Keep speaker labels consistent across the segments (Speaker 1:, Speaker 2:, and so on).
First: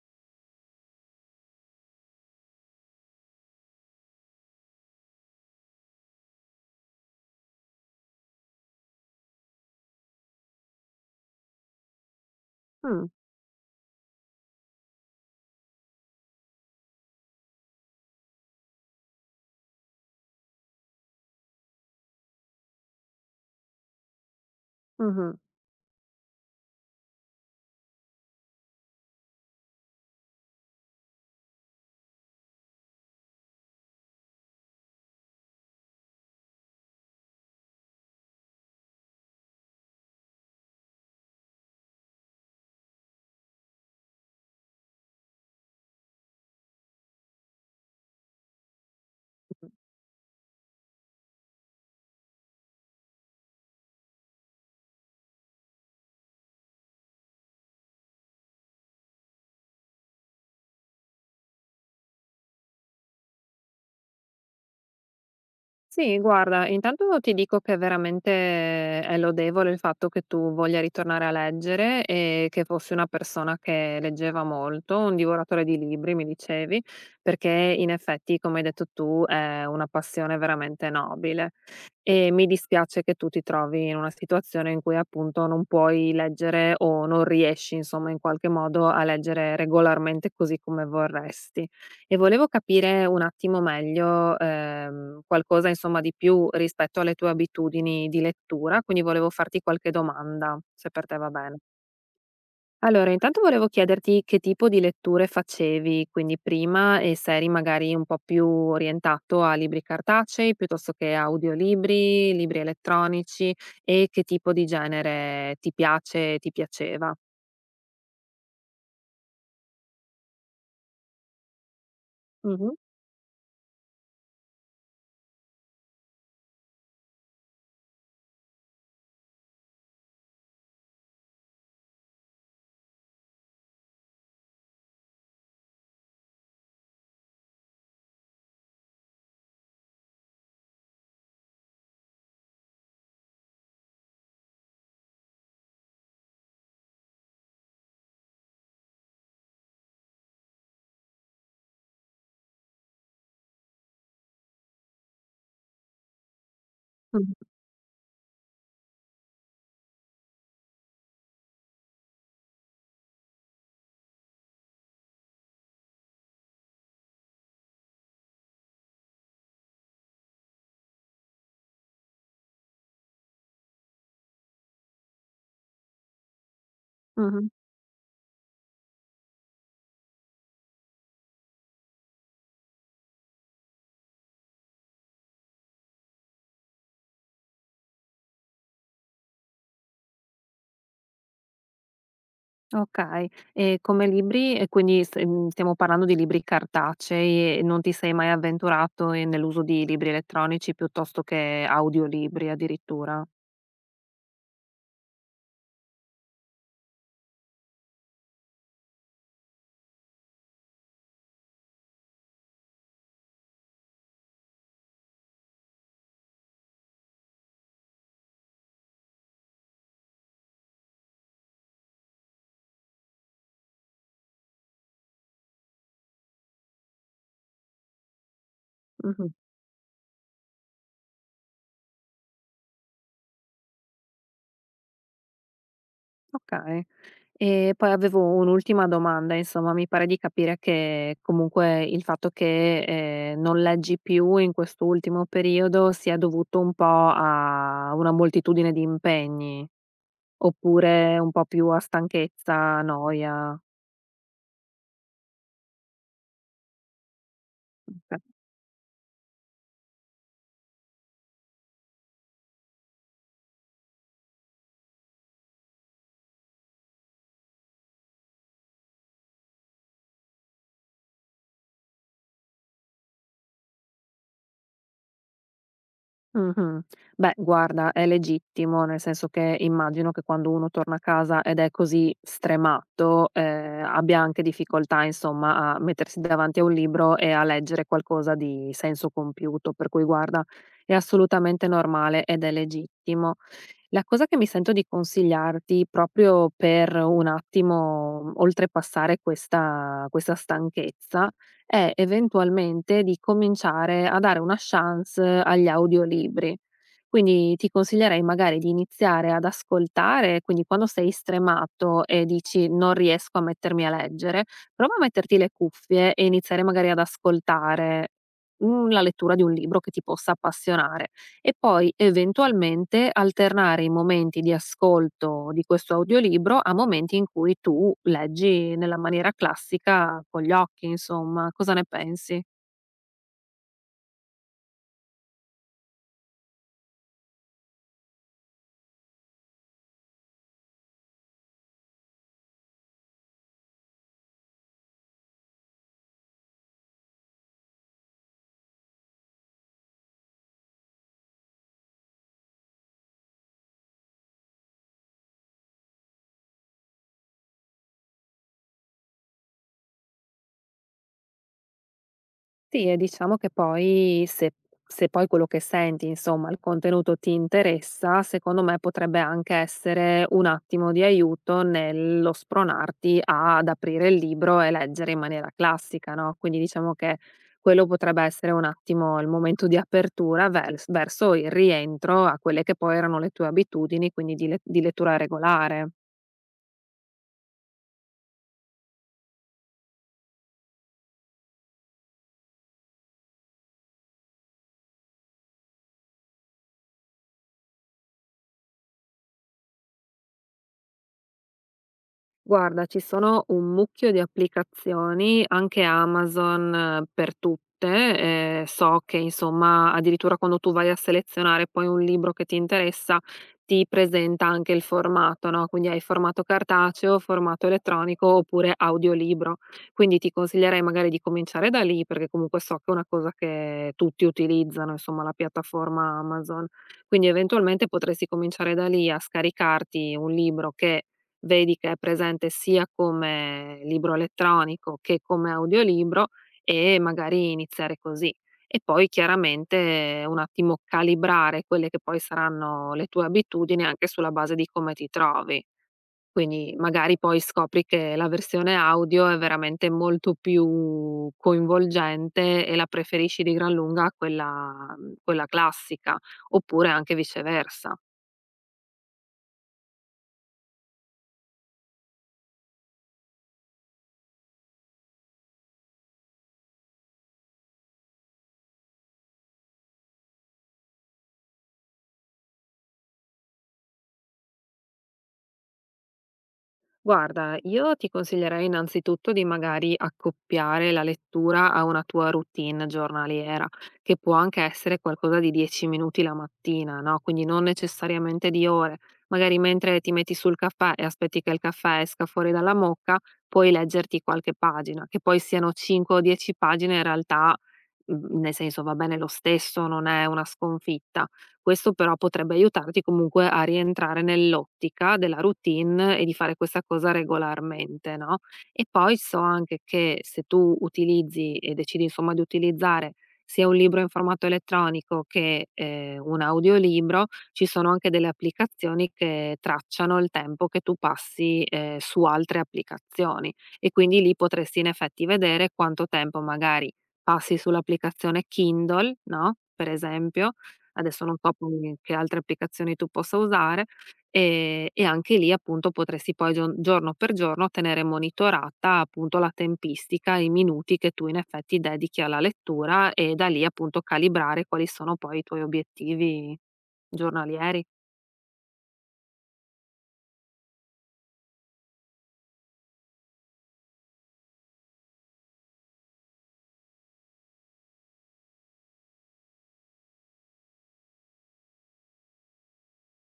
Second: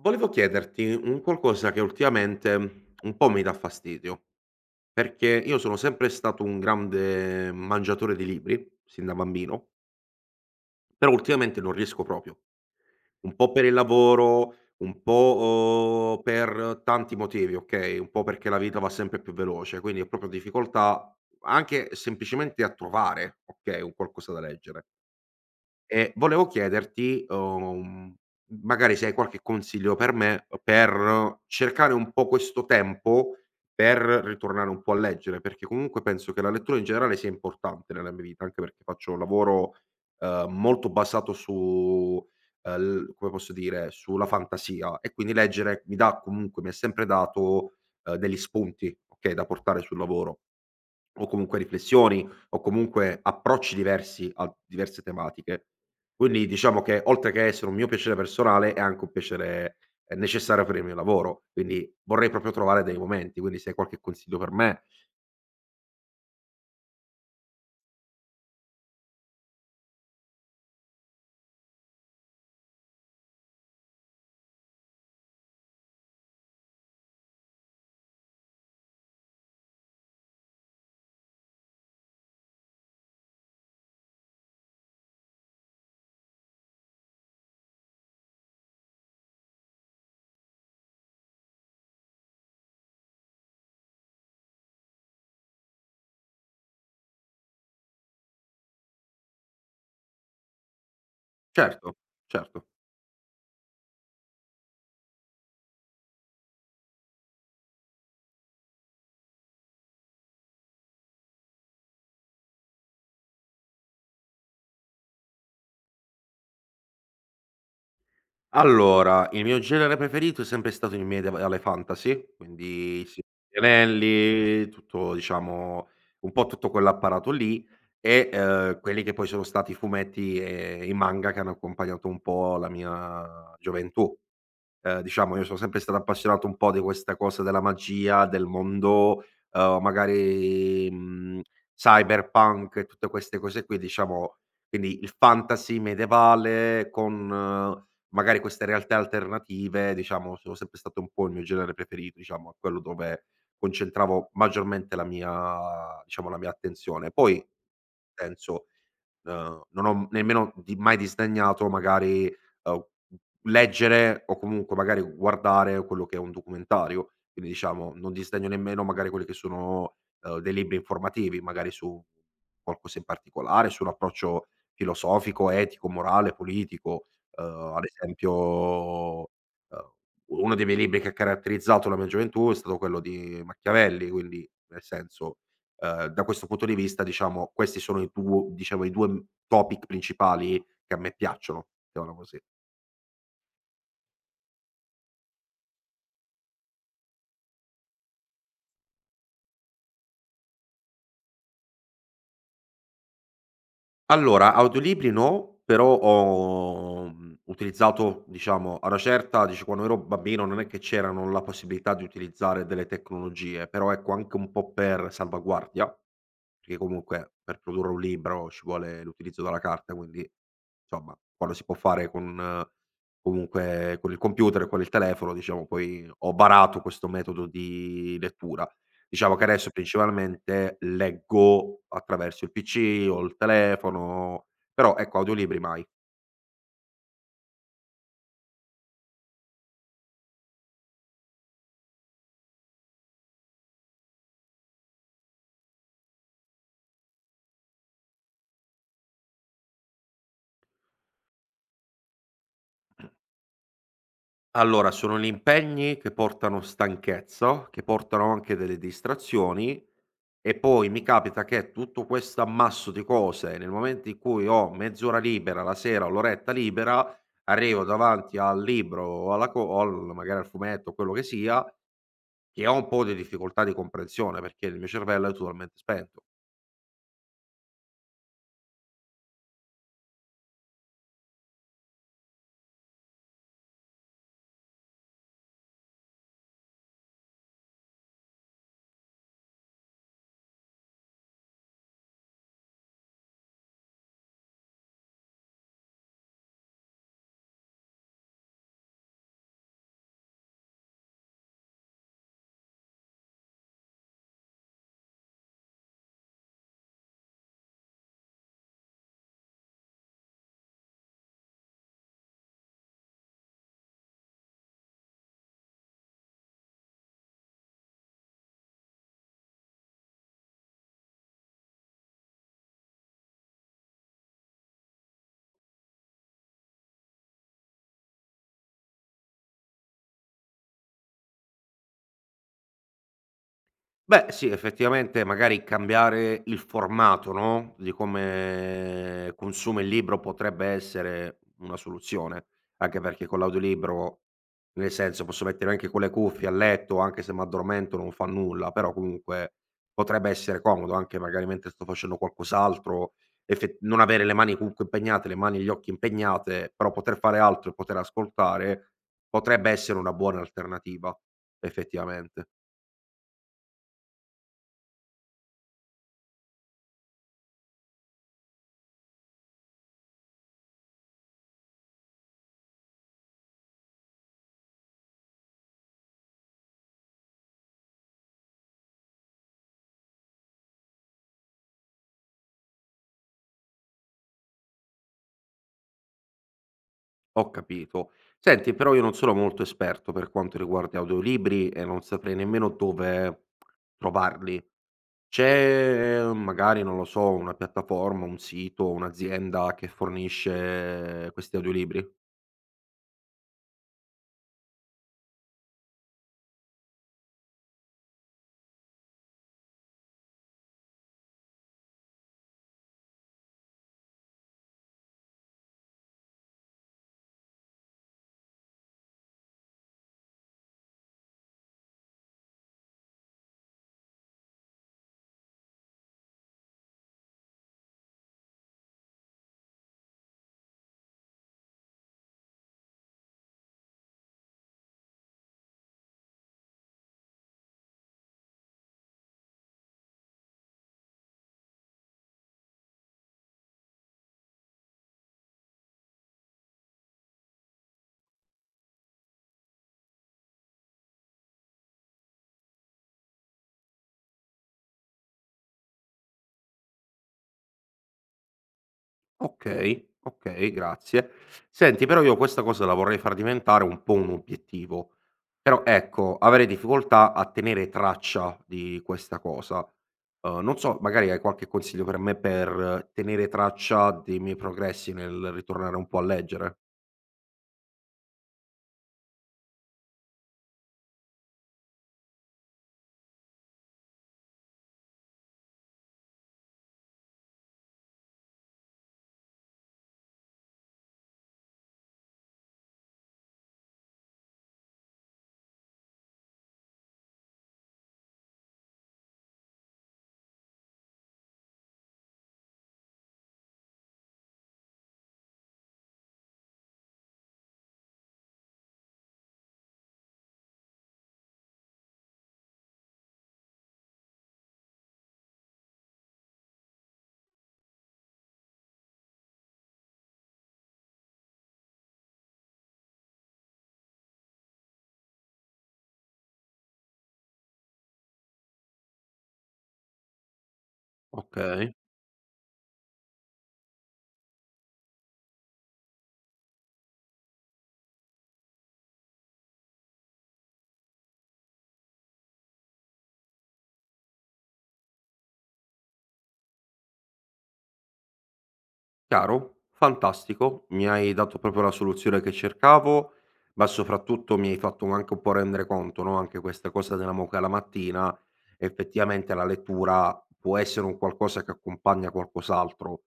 Speaker 1: Volevo chiederti un qualcosa che ultimamente un po' mi dà fastidio, perché io sono sempre stato un grande mangiatore di libri, sin da bambino, però ultimamente non riesco proprio.
Speaker 2: Mh,
Speaker 1: Un po' per il lavoro, un po', per tanti motivi, okay, un po' perché la vita va sempre più veloce, quindi ho proprio difficoltà anche semplicemente a trovare, okay, un qualcosa da leggere.
Speaker 2: mh-mh.
Speaker 1: E volevo chiederti, magari se hai qualche consiglio per me, per cercare un po' questo tempo per ritornare un po' a leggere, perché comunque penso che la lettura in generale sia importante nella mia vita, anche perché faccio un lavoro, molto basato su ehm, l come posso dire, sulla fantasia e quindi leggere mi dà comunque mi ha sempre dato, degli spunti, okay, da portare sul lavoro o comunque riflessioni o comunque approcci diversi a diverse tematiche. Quindi diciamo che oltre che essere un mio piacere personale è anche un piacere, necessario per il mio lavoro, quindi vorrei proprio trovare dei momenti, quindi se hai qualche consiglio per me
Speaker 2: Sì, guarda, intanto ti dico che veramente è lodevole il fatto che tu voglia ritornare a leggere e che fossi una persona che leggeva molto, un divoratore di libri mi dicevi, perché in effetti, come hai detto tu, è una passione veramente nobile. E mi dispiace che tu ti trovi in una situazione in cui appunto non puoi leggere o non riesci, insomma, in qualche modo a leggere regolarmente così come vorresti. E volevo capire un attimo meglio, qualcosa insomma di più rispetto alle tue abitudini di lettura, quindi volevo farti qualche domanda, se per te va bene.
Speaker 1: certo, certo.
Speaker 2: Allora, intanto volevo chiederti che tipo di letture facevi, quindi prima, e se eri magari un po' più orientato a libri cartacei piuttosto che audiolibri, libri elettronici, e che tipo di genere ti piace e ti piaceva.
Speaker 1: Allora, il mio genere preferito è sempre stato il medievale fantasy,
Speaker 2: Mh-mh.
Speaker 1: quindi Il Signore degli Anelli, tutto diciamo un po' tutto quell'apparato lì e, quelli che poi sono stati i fumetti e i manga che hanno accompagnato un po' la mia gioventù. Diciamo io sono sempre stato appassionato un po' di questa cosa della magia, del mondo, magari, cyberpunk e tutte queste cose qui, diciamo, quindi il fantasy medievale con magari queste realtà alternative, diciamo, sono sempre stato un po' il mio genere preferito, diciamo, è quello dove concentravo maggiormente la mia diciamo, la mia attenzione. Poi
Speaker 2: Mh-mh.
Speaker 1: penso non ho nemmeno di mai disdegnato magari, uhm, leggere o comunque magari guardare quello che è un documentario, quindi diciamo non disdegno nemmeno magari quelli che sono, dei libri informativi, magari su qualcosa in particolare, su un approccio filosofico, etico, morale, politico.
Speaker 2: Mh-mh.
Speaker 1: Ad esempio, uhm, uno dei miei libri che ha caratterizzato la mia gioventù è stato quello di Machiavelli, quindi nel senso da questo punto di vista, diciamo, questi sono i duo diciamo i 2 m topic principali che a me piacciono, mettiamola così.
Speaker 2: Okay. E come libri, e quindi stiamo parlando di libri cartacei e non ti sei mai avventurato nell'uso di libri elettronici piuttosto che audiolibri addirittura?
Speaker 1: Allora, audiolibri no, però ho, utilizzato diciamo a una certa, dice quando ero bambino non è che c'erano la possibilità di utilizzare delle tecnologie, però ecco anche un po' per salvaguardia perché comunque per produrre un libro ci vuole l'utilizzo della carta, quindi insomma quando si può fare con comunque con il computer e con il telefono, diciamo poi ho barato questo metodo di lettura.
Speaker 2: Mh-mh.
Speaker 1: Diciamo che adesso principalmente leggo attraverso il PC o il telefono, però ecco audiolibri mai.
Speaker 2: Okay. E poi avevo un'ultima domanda, insomma, mi pare di capire che comunque il fatto che, non leggi più in quest'ultimo periodo sia dovuto un po' a una moltitudine di impegni, oppure un po' più a stanchezza, noia?
Speaker 1: Allora sono gli impegni che portano stanchezza, che
Speaker 2: Okay.
Speaker 1: portano anche delle distrazioni. E poi mi capita che tutto questo ammasso di cose, nel momento in cui ho mezz'ora libera la sera o l'oretta libera, arrivo davanti al libro o alla co o al magari al fumetto, quello che sia, che ho un po' di difficoltà di comprensione perché il mio cervello è totalmente spento.
Speaker 2: Mh-mh. Beh, guarda, è legittimo, nel senso che immagino che quando uno torna a casa ed è così stremato, abbia anche difficoltà, insomma, a mettersi davanti a un libro e a leggere qualcosa di senso compiuto. Per cui guarda, è assolutamente normale ed è legittimo. La cosa che mi sento di consigliarti proprio per un attimo oltrepassare questa stanchezza è eventualmente di cominciare a dare una chance agli audiolibri. Quindi ti consiglierei magari di iniziare ad ascoltare, quindi quando sei stremato e dici non riesco a mettermi a leggere, prova a metterti le cuffie e iniziare magari ad ascoltare la lettura di un libro che ti possa appassionare, e poi eventualmente alternare i momenti di ascolto di questo audiolibro a momenti in cui tu leggi nella maniera classica con gli occhi, insomma. Cosa ne pensi?
Speaker 1: Beh, sì, effettivamente magari cambiare il formato, no, di come consuma il libro potrebbe essere una soluzione, anche perché con l'audiolibro, nel senso, posso mettere anche con le cuffie a letto, anche se m'addormento non fa nulla, però comunque potrebbe essere comodo anche magari mentre sto facendo qualcos'altro, effe non avere le mani comunque impegnate, le mani e gli occhi impegnate, però poter fare altro e poter ascoltare potrebbe essere una buona alternativa, effettivamente.
Speaker 2: Sì, e diciamo che poi se poi quello che senti, insomma, il contenuto ti interessa, secondo me potrebbe anche essere un attimo di aiuto nello spronarti ad aprire il libro e leggere in maniera classica, no, quindi diciamo che quello potrebbe essere un attimo il momento di apertura verso il rientro a quelle che poi erano le tue abitudini, quindi di lettura regolare.
Speaker 1: Ho capito. Senti, però io non sono molto esperto per quanto riguarda audiolibri e non saprei nemmeno dove trovarli. C'è magari, non lo so, una piattaforma, un sito, un'azienda che fornisce questi audiolibri?
Speaker 2: Guarda, ci sono un mucchio di applicazioni, anche Amazon, per tutte. So che, insomma, addirittura quando tu vai a selezionare poi un libro che ti interessa, ti presenta anche il formato, no, quindi hai formato cartaceo, formato elettronico oppure audiolibro. Quindi ti consiglierei magari di cominciare da lì, perché comunque so che è una cosa che tutti utilizzano, insomma, la piattaforma Amazon. Quindi eventualmente potresti cominciare da lì a scaricarti un libro che vedi che è presente sia come libro elettronico che come audiolibro, e magari iniziare così. E poi chiaramente un attimo calibrare quelle che poi saranno le tue abitudini anche sulla base di come ti trovi. Quindi magari poi scopri che la versione audio è veramente molto più coinvolgente e la preferisci di gran lunga a quella, quella classica, oppure anche viceversa.
Speaker 1: Okay, okay, grazie. Senti, però io questa cosa la vorrei far diventare un po' un obiettivo. Però ecco, avrei difficoltà a tenere traccia di questa cosa. Non so, magari hai qualche consiglio per me per tenere traccia dei miei progressi nel ritornare un po' a leggere?
Speaker 2: Guarda, io ti consiglierei innanzitutto di magari accoppiare la lettura a una tua routine giornaliera, che può anche essere qualcosa di 10 minuti la mattina, no? Quindi non necessariamente di ore. Magari mentre ti metti sul caffè e aspetti che il caffè esca fuori dalla mocca, puoi leggerti qualche pagina, che poi siano 5 o 10 pagine, in realtà, nel senso va bene lo stesso, non è una sconfitta. Questo però potrebbe aiutarti comunque a rientrare nell'ottica della routine e di fare questa cosa regolarmente, no? E poi so anche che se tu utilizzi e decidi, insomma, di utilizzare sia un libro in formato elettronico che un audiolibro, ci sono anche delle applicazioni che tracciano il tempo che tu passi su altre applicazioni, e quindi lì potresti in effetti vedere quanto tempo magari passi sull'applicazione Kindle, no? Per esempio, adesso non so
Speaker 1: Okay.
Speaker 2: poi che altre applicazioni tu possa usare, e anche lì appunto potresti poi gion giorno per giorno tenere monitorata appunto la tempistica, i minuti che tu in effetti dedichi alla lettura, e da lì appunto calibrare quali sono poi i tuoi obiettivi giornalieri.
Speaker 1: Chiaro, fantastico, mi hai dato proprio la soluzione che cercavo, ma soprattutto mi hai fatto anche un po' rendere conto, no, anche questa cosa della moca la mattina, effettivamente la lettura può essere un qualcosa che accompagna qualcos'altro.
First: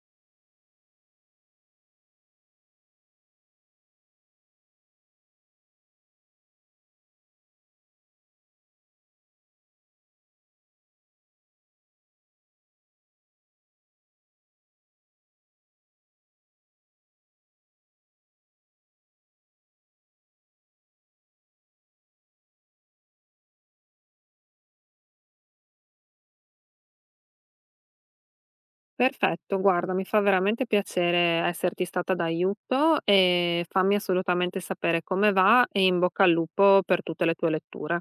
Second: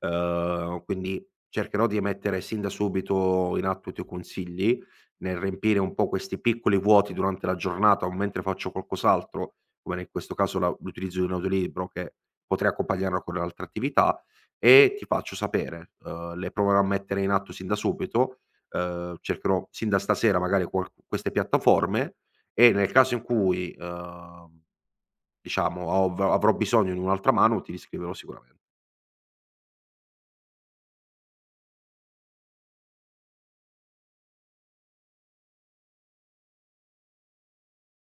Speaker 1: Quindi cercherò di mettere sin da subito in atto i tuoi consigli, nel riempire un po' questi piccoli vuoti durante la giornata o mentre faccio qualcos'altro, come in questo caso la l'utilizzo di un audiolibro che potrei accompagnarlo con altre attività e ti faccio sapere. Le proverò a mettere in atto sin da subito, cercherò sin da stasera magari qual queste piattaforme e nel caso in cui, diciamo av avrò bisogno di un'altra mano ti riscriverò sicuramen
Speaker 2: Perfetto, guarda, mi fa veramente piacere esserti stata d'aiuto, e fammi assolutamente sapere come va, e in bocca al lupo per tutte le tue letture.